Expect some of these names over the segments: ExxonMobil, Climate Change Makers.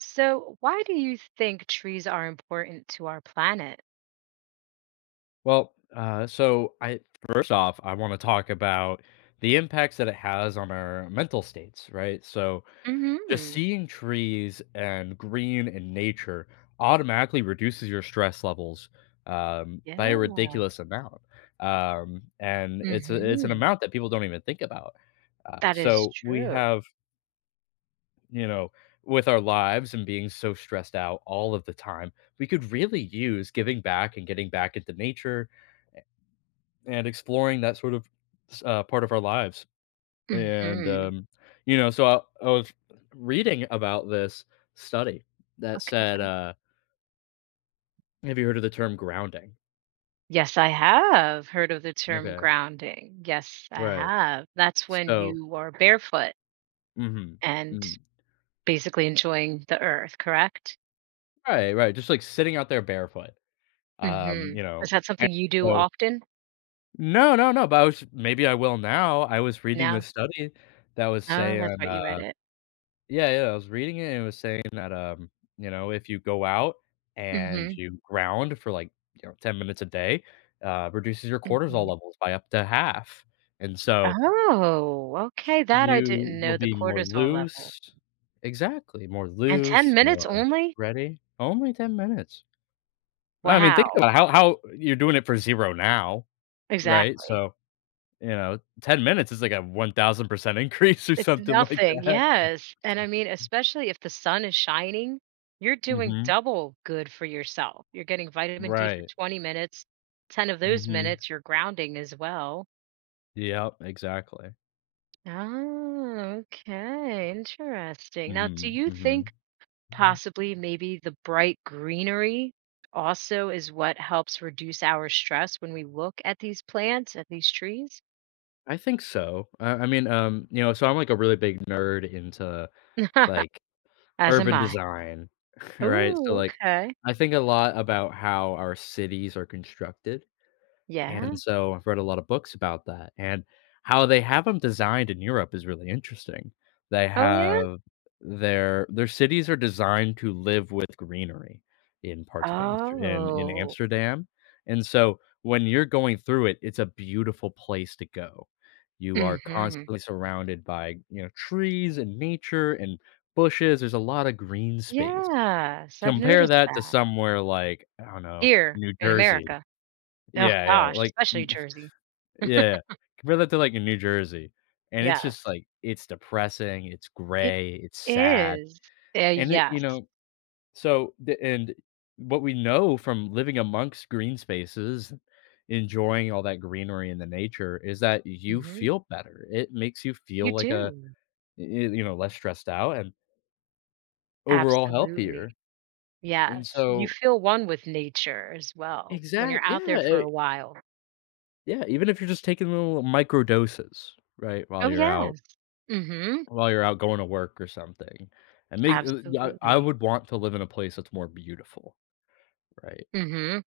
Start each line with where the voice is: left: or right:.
right: So, why do you think trees are important to our planet?
left: Well, I first off, I want to talk about the impacts that it has on our mental states, right? So just
right: Hmm.
left: seeing trees and green and nature automatically reduces your stress levels by a
right: Yeah.
left: ridiculous amount, and it's an
right: Hmm.
left: amount that people don't even think about.
right: That is
left: So we
right: true.
left: have, you know, with our lives and being so stressed out all of the time, we could really use giving back and getting back into nature and exploring that sort of part of our lives. And
right: Hmm.
left: you know, so I, I was reading about this study that said,
right: Okay.
left: "Have you heard of the term grounding?"
right: Yes, I have heard of the term
left: Okay,
right: grounding. Yes, I
left: right.
right: have. That's when
left: So,
right: you are barefoot
left: hmm mm,
right: and basically enjoying the earth, correct?
left: right, right. Just like sitting out there barefoot.
right: Hmm.
left: You
right: Is
left: know,
right: that
left: and
right: something you do
left: so
right: often?
left: No, no, no. But I was maybe I will now. I was reading
right: No.
left: this study that was
right: Oh, that's
left: saying.
right: right. You read it.
left: Yeah, yeah, I was reading it, and it was saying that, you know, if you go out and
right: Hmm.
left: you ground for, like, you know, 10 minutes a day, reduces your
right: Hmm.
left: cortisol levels by up to half, and so
right: Oh, okay. That I didn't
left: you will
right: know the
left: be more
right: cortisol level.
left: loose exactly, more
right: And 10
left: loose,
right: minutes
left: more
right: only?
left: ready. Only 10 minutes. I mean, think
right: Wow.
left: about how you're doing it for 0 now, right?
right: Exactly.
left: So, you know, 10 minutes is like a 1,000% increase or
right: It's
left: something like
right: nothing.
left: that.
right: Yes. And I mean, especially if the sun is shining, you're doing
left: Mhm.
right: double good for yourself. You're getting vitamin D for
left: Right.
right: 20 minutes. 10 of those
left: Mhm.
right: minutes, you're grounding as well.
left: Yep, exactly.
right: Oh, okay. Interesting. Now, do
left: Mhm,
right: you think
left: mhm.
right: possibly maybe the bright greenery also is what helps reduce our stress when we look at these plants, at these trees?
left: I think so. I mean, you know, so I'm, like, a really big nerd into, like,
right: As am
left: urban
right: I.
left: design, right? So,
right: Ooh,
left: like,
right: okay.
left: I think a lot about how our cities are constructed. And
right: Yeah.
left: so I've read a lot of books about that, and how they have them designed in Europe is really interesting. They
right: Oh, yeah?
left: have their cities are designed to live with greenery in parts of Amster in
right: Oh.
left: Amsterdam, and so when you're going through it, it's a beautiful place to go. You are
right: Mhm.
left: constantly surrounded by, you know, trees and nature and bushes, there's a lot of green space.
right: Yes, I've
left: Compare
right: noticed
left: that to
right: that.
left: somewhere like, I don't know,
right: Here
left: New
right: in
left: Jersey.
right: America. Oh
left: Yeah, yeah,
right: gosh,
left: like
right: especially Jersey.
left: yeah. Compare that to, like, in New Jersey, and it's
right: Yes.
left: just, like, it's depressing, it's
right: It
left: gray, it's sad,
right: is.
left: and it you
right: Yes.
left: know, so the and what we know from living amongst green spaces, enjoying all that greenery in the nature is that you
right: Mhm.
left: feel better. It makes you
right: You
left: feel like a
right: do.
left: y y you know, less stressed out and overall
right: Absolutely.
left: healthier, and
right: Yes. You
left: so
right: feel one with nature as well when
left: Exact
right: you're out
left: yeah,
right: there for
left: eh
right: a while.
left: yeah, even if you're just taking little micro doses, right, while
right: Oh,
left: you're out.
right: yes. Mhm.
left: While you're out going to work or something. And make yeah, I
right: Absolutely.
left: would want to live in a place that's more beautiful, right?
right: Mhm.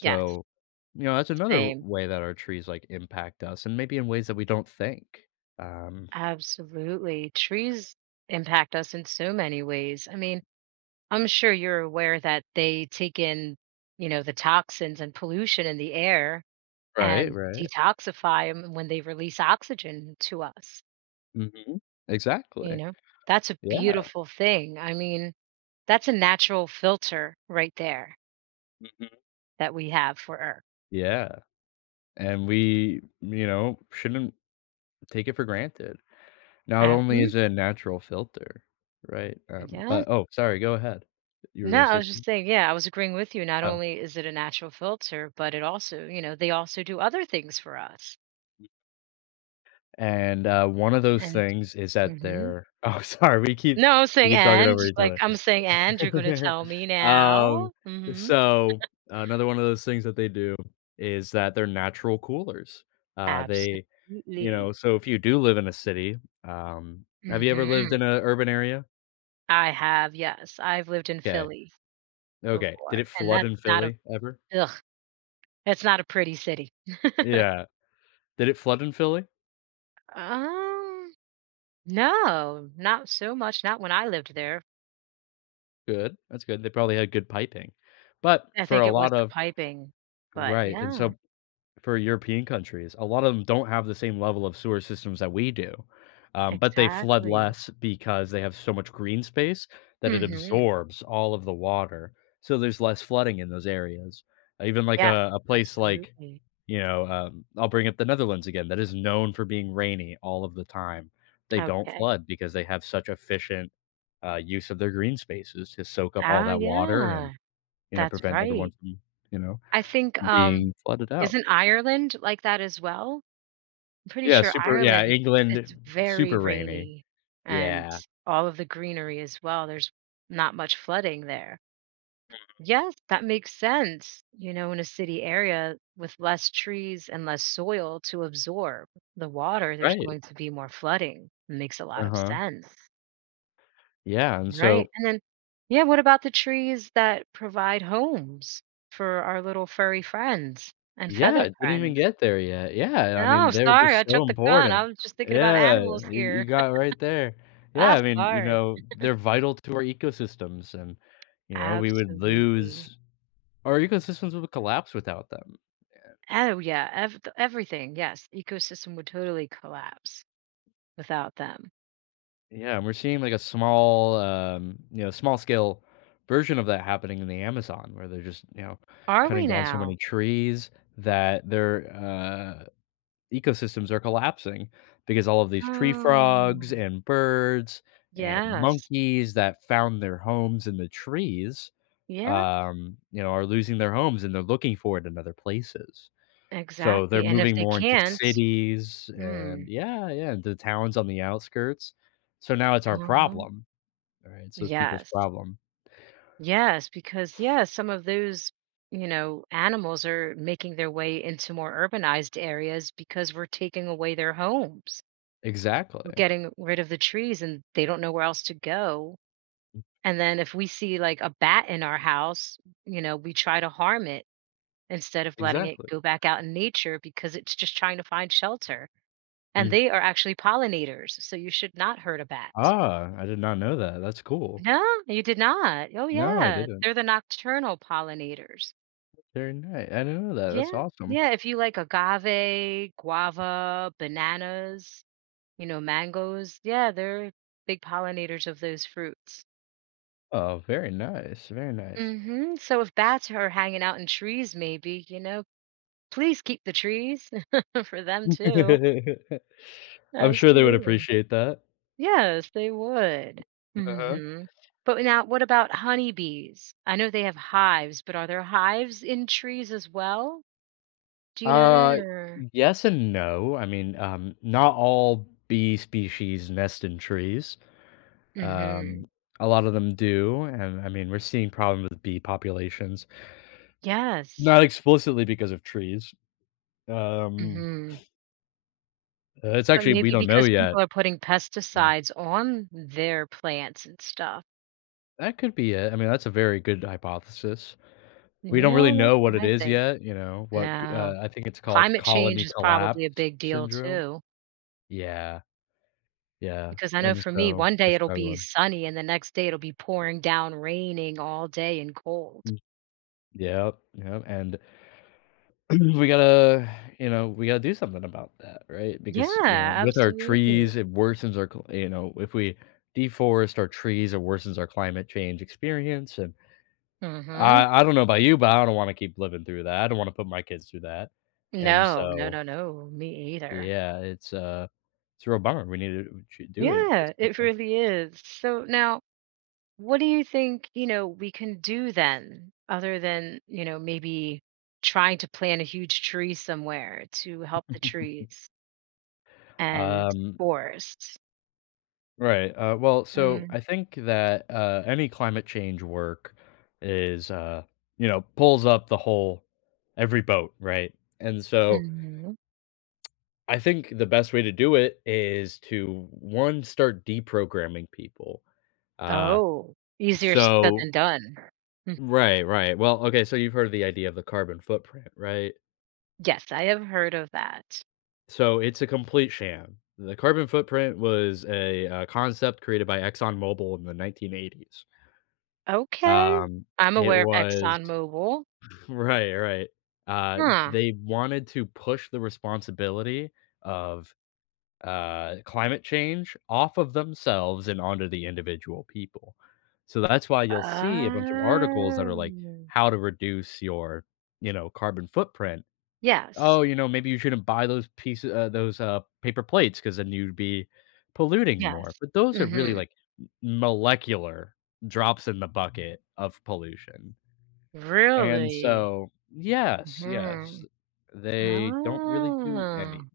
right: Yes,
left: you know, that's another
right: same.
left: way that our trees, like, impact us and maybe in ways that we don't think. Um,
right: Absolutely. Trees impact us in so many ways. I mean, I'm sure you're aware that they take in the toxins and pollution in the air
left: right,
right: and
left: right.
right: detoxify them when they release oxygen to us.
left: Mhm.
right: You
left: Exactly.
right: know, that's a
left: Yeah.
right: beautiful thing. I mean, that's a natural filter right there
left: Mhm.
right: that we have for Earth.
left: Yeah. And we, you know, shouldn't take it for granted. Not only
right: Uh-huh.
left: is it a natural filter, right?
right: Yeah.
left: But oh, sorry, go ahead. You were gonna
right: No, I
left: say
right: was just
left: something?
right: saying, yeah, I was agreeing with you. Not
left: Oh.
right: only is it a natural filter, but it also they also do other things for us.
left: And, one of those
right: And.
left: things is that
right: Mhm.
left: they're oh, sorry,
right: No, I'm
left: we
right: saying,
left: keep talking
right: and
left: over each
right: like,
left: other.
right: I'm saying, and you're gonna tell me
left: Um,
right: now? Mhm.
left: so, another one of those things that they do is that they're natural coolers. They You
right: Absolutely.
left: know, so if you do live in a city, um have you ever lived
right: Mhm.
left: in an urban area?
right: I have, yes. I've lived in
left: Okay,
right: Philly
left: okay. Did
right: before,
left: it
right: and
left: flood in Philly ever?
right: ugh, that's not a pretty city.
left: Yeah. Did it flood in Philly?
right: Um, no, not so much, not when I lived there.
left: Good. That's good. They probably had good piping. But
right: I
left: for
right: think
left: a
right: it was
left: lot
right: the
left: of
right: piping, but
left: right, and
right: yeah,
left: so for European countries. A lot of them don't have the same level of sewer systems that we do, but they flood
right: exactly.
left: less because they have so much green space that it
right: Mhm.
left: absorbs all of the water. So there's less flooding in those areas. Even like
right: Yeah,
left: a place like,
right: absolutely.
left: you know, I'll bring up the Netherlands again, that is known for being rainy all of the time. They don't
right: Okay.
left: flood because they have such efficient use of their green spaces to soak up all
right: Oh,
left: that water
right: yeah.
left: and, you know,
right: That's
left: prevent everyone
right: right.
left: from, you know,
right: I think,
left: being flooded out.
right: isn't Ireland like that as well? I'm pretty
left: Yeah,
right: sure
left: super yeah,
right: Ireland, it
left: England,
right: it's very
left: super rainy.
right: rainy and
left: Yeah,
right: all of the greenery as well, there's not much flooding there. Yes, that makes sense, you know, in a city area with less trees and less soil to absorb the water, there's
left: right,
right: going to be more flooding. It makes a lot of
left: uh-huh.
right: sense,
left: Yeah, and
right: right?
left: so
right: And then yeah, what about the trees that provide homes for our little furry friends and
left: yeah,
right: feathered
left: it didn't
right: friends?
left: even get there yet. Yeah, I
right: No,
left: mean, they're
right: sorry,
left: just
right: I
left: so
right: took the gun. I
left: important.
right: was just thinking about
left: Yeah,
right: animals here.
left: you got it right there. Yeah,
right: I'm
left: I mean, you
right: sorry.
left: know, they're vital to our ecosystems and, you know, we would
right: Absolutely.
left: lose our ecosystems would collapse without them.
right: Oh, yeah, ev th everything, yes, ecosystem would totally collapse without them.
left: Yeah, and we're seeing like a small, you know, small scale version of that happening in the Amazon, where they're just, you know,
right: Are we
left: cutting down so
right: now?
left: many trees that their ecosystems are collapsing because all of these tree
right: Oh,
left: frogs and birds and
right: yes.
left: monkeys that found their homes in the trees,
right: Yeah,
left: you know, are losing their homes and they're looking for it in other places. So they're
right: exactly, and if
left: moving
right: they
left: more into
right: can't,
left: cities
right: mm,
left: and yeah, yeah, the towns on the outskirts. So now it's our
right: uh-huh.
left: problem. All right? So it's people's
right: Yes.
left: problem.
right: Yes, because, yeah, some of those animals are making their way into more urbanized areas because we're taking away their homes.
left: Exactly,
right: We're getting rid of the trees and they don't know where else to go. And then if we see like a bat in our house, we try to harm it instead of letting it
left: exactly.
right: go back out in nature because it's just trying to find shelter. And
left: Mhm.
right: they are actually pollinators, so you should not hurt a bat.
left: Ah, I did not know that. That's cool.
right: No, you did not. Oh
left: No, I
right: yeah,
left: didn't.
right: they're the nocturnal pollinators.
left: Very nice. I didn't know that. That's
right: Yeah.
left: awesome.
right: Yeah, if you like agave, guava, bananas, mangoes, yeah, they're big pollinators of those fruits.
left: Oh, very nice, very nice.
right: Hmm. So if bats are hanging out in trees, maybe, please keep the trees for them too.
left: I'm sure they would
right: Absolutely.
left: appreciate that.
right: Yes, they would.
left: Uh-huh.
right: Hmm. But now, what about honeybees? I know they have hives, but are there hives in trees as well? Do you know that
left: Uh,
right: or?
left: yes and no. I mean, not all bee species nest in trees.
right: Hmm.
left: Um, a lot of them do, and I mean, we're seeing problems with bee populations,
right: Yes.
left: not explicitly because of trees. Um,
right: Hmm.
left: it's
right: But
left: actually we
right: maybe
left: don't know
right: because
left: yet.
right: people are putting
left: So
right: pesticides on their plants and stuff.
left: that could be it. I mean, that's a very good hypothesis. We don't really
right: Yeah, that's
left: know what
right: what
left: it
right: I
left: is
right: think.
left: yet. You know what?
right: No.
left: I think it's called
right: Climate change
left: colony
right: is probably a
left: collapse
right: big deal
left: syndrome.
right: too,
left: Yeah, yeah,
right: because I know
left: and
right: for me,
left: so
right: one
left: they're
right: day it'll be
left: struggling.
right: sunny and the next day it'll be pouring down, raining all day and cold.
left: Mm. Yep, yep, and we gotta you know we gotta do something about that right
right: Yeah,
left: because you know with our trees
right: absolutely.
left: it worsens our you know if we deforest our trees it worsens our climate change experience and
right: Mhm.
left: I don't know about you but I don't want to keep living through that I don't want to put my kids through that and
right: No, no,
left: so
right: no, no, me either.
left: yeah it's a real bummer we need to we should do it and fix
right: Yeah, it really is. So now, what do you think we can do then, other than maybe trying to plant a huge tree somewhere to help the
left: something.
right: trees and
left: um
right: forests?
left: Right. Well, so
right: Mm,
left: I think that any climate change work is, you know, pulls up the whole every boat, right? And so
right: mhm.
left: I think the best way to do it is to one start deprogramming people. Uh,
right: Oh, easier said
left: so
right: than done. Mm,
left: right, right. Well, okay. So you've heard of the idea of the carbon footprint, right?
right: yes, I have heard of that.
left: So it's a complete sham. The carbon footprint was a, concept created by ExxonMobil in the 1980s.
right: Okay.
left: Um,
right: I'm
left: it
right: aware of
left: was
right: ExxonMobil.
left: Right, right.
right: Huh.
left: They wanted to push the responsibility of, climate change off of themselves and onto the individual people. So that's why you'll see a bunch of articles that are like,
right: Oh.
left: "How to reduce your, you know, carbon footprint."
right: Yes,
left: "Oh, you know, maybe you shouldn't buy those pieces those, paper plates, because then you'd be polluting
right: yes.
left: more." But those are really,
right: Mhm.
left: like, molecular drops in the bucket of pollution. And
right: Really?
left: so yes, yes,
right: Mhm.
left: they don't really do any
right: Oh.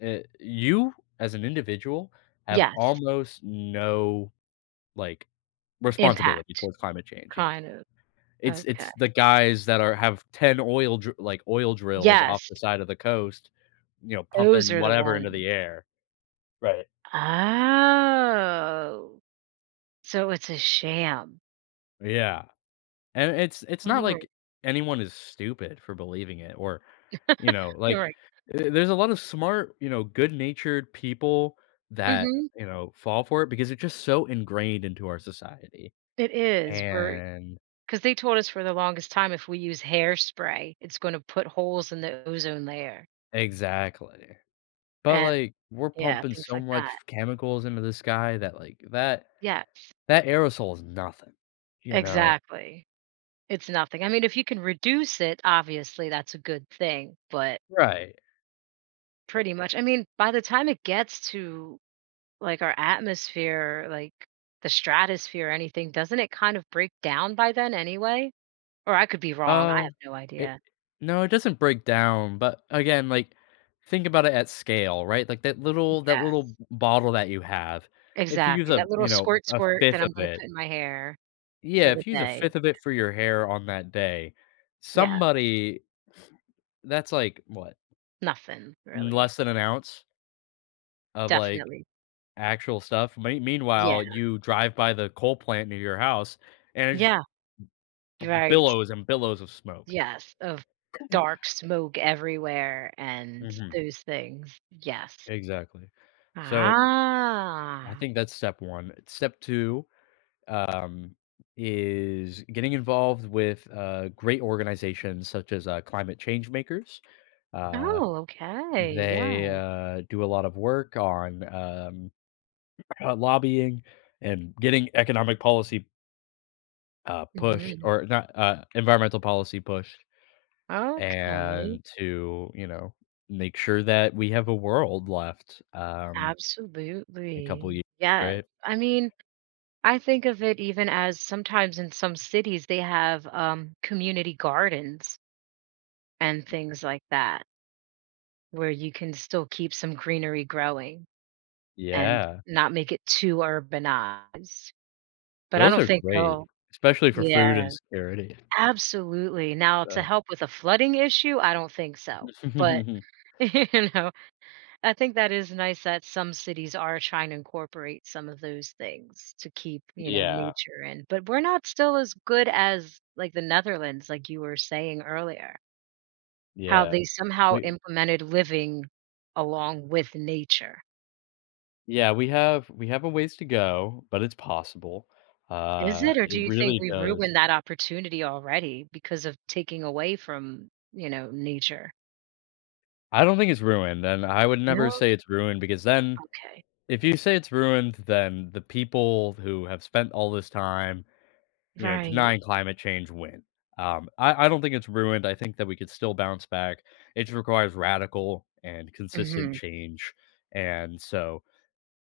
left: you as an individual have
right: Yes,
left: almost no, like, responsibility
right: impact,
left: towards climate change, yeah.
right: kind of.
left: It's
right: Okay.
left: it's the guys that are have 10 oil dr like, oil drills off
right: Yes,
left: the side of the coast, you know,
right: those
left: pumping
right: are the
left: whatever into
right: ones.
left: the air. Right.
right: Oh, so it's a sham.
left: Yeah. And it's not
right: Mhm,
left: like anyone is stupid for believing it or, you know, like,
right: right.
left: there's a lot of smart, you know, good-natured people that,
right: Mhm.
left: you know, fall for it because it's just so ingrained into our society,
right: It is,
left: and
right: because they told us for the longest time if we use hairspray, it's gonna put holes in the ozone layer,
left: Exactly. But,
right: and
left: like, we're
right: yeah,
left: pumping
right: things
left: so
right: like
left: much
right: that.
left: chemicals into the sky that, like,
right: Yes,
left: that aerosol is nothing, you know?
right: exactly. It's nothing. I mean, if you can reduce it, obviously, that's a good thing, but
left: Right.
right: pretty much I mean, by the time it gets to, like, our atmosphere, like, the stratosphere or anything, doesn't it kind of break down by then anyway? Or I could be wrong, I
left: Uh,
right: have no
left: it
right: idea.
left: No, it doesn't break down, but again, like, think about it at scale, right? Like, that
right: Yeah,
left: little b bottle that you have, if you use
right: exactly,
left: a,
right: that little
left: you know,
right: squirt,
left: a
right: squirt that
left: fifth
right: I'm
left: of
right: gonna
left: it
right: put in my hair. For
left: yeah,
right: the
left: if you use a
right: day.
left: fifth of it for your hair on that day,
right: Yeah,
left: somebody that's like, what,
right: nothing really.
left: less than an ounce of, like,
right: Definitely.
left: actual stuff. Me
right: Yeah.
left: Meanwhile, you drive by the coal plant near your house, and it just
right: Yeah,
left: b
right: right.
left: billows and billows of smoke.
right: Yes, of dark smoke everywhere and
left: Mhm,
right: those things. Yes.
left: exactly. So I
right: Ah.
left: think that's step one. Step two um, is getting involved with great organizations such as Climate Change Makers. Uh,
right: Oh, okay.
left: they
right: Yeah.
left: uh, do a lot of work on lobbying and getting economic policy pushed,
right: Mhm.
left: or not environmental policy pushed,
right: Okay.
left: and to you know make sure that we have a world left in a couple
right: Absolutely.
left: years,
right: Yes.
left: right?
right: I mean, I think of it even as sometimes in some cities, they have community gardens and things like that. Where you can still keep some greenery growing and
left: Yeah.
right: not make it too urbanized, but I
left: Those
right: don't
left: are
right: think
left: great,
right: they'll.
left: especially for food
right: Yeah,
left: and security,
right: absolutely. Now to
left: but
right: help with a flooding issue, I don't think so, but, you know, I think that is nice that some cities are trying to incorporate some of those things to keep
left: Yeah,
right: nature in, but we're not still as good as, like, the Netherlands, like you were saying earlier, how
left: yeah.
right: they somehow
left: We
right: implemented living along with nature.
left: yeah, we have a ways to go, but it's possible.
right: Is it, or do
left: It
right: you think
left: really
right: we've
left: does
right: ruined that opportunity already because of taking away from nature?
left: I don't think it's ruined, and I would never
right: No?
left: say it's ruined because then
right: Okay.
left: if you say it's ruined, then the people who have spent all this time you know,
right: Right.
left: denying climate change win. I don't think it's ruined. I think that we could still bounce back. It just requires radical and consistent
right: Mhm.
left: change. And so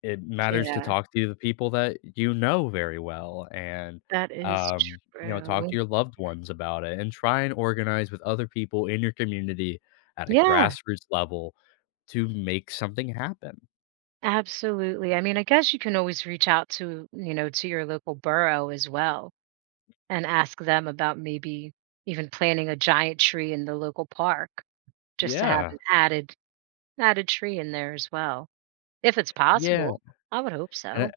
left: it matters to
right: Yeah,
left: talk to the people that you know very well and,
right: that is
left: you know, talk
right: true.
left: to your loved ones about it and try and organize with other people in your community at a
right: Yeah,
left: grassroots level to make something happen.
right: absolutely. I mean, I guess you can always reach out to your local borough as well and ask them about maybe even planting a giant tree in the local park just to have
left: Yeah.
right: an added tree in there as well, if it's
left: Yeah.
right: possible. I would hope
left: And
right: so.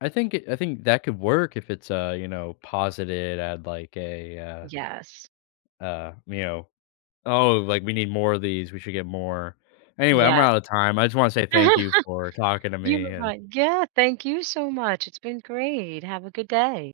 left: I think that could work if it's, you know, posited at like a, uh,
right: Yes.
left: uh, you know, "Oh, like, we need more of these, we should get more." Anyway, I'm
right: Yes.
left: out of time. I just wanna say thank you for talking to
right: You
left: me
right: were
left: and
right: right. Yeah, thank you so much. It's been great. Have a good day.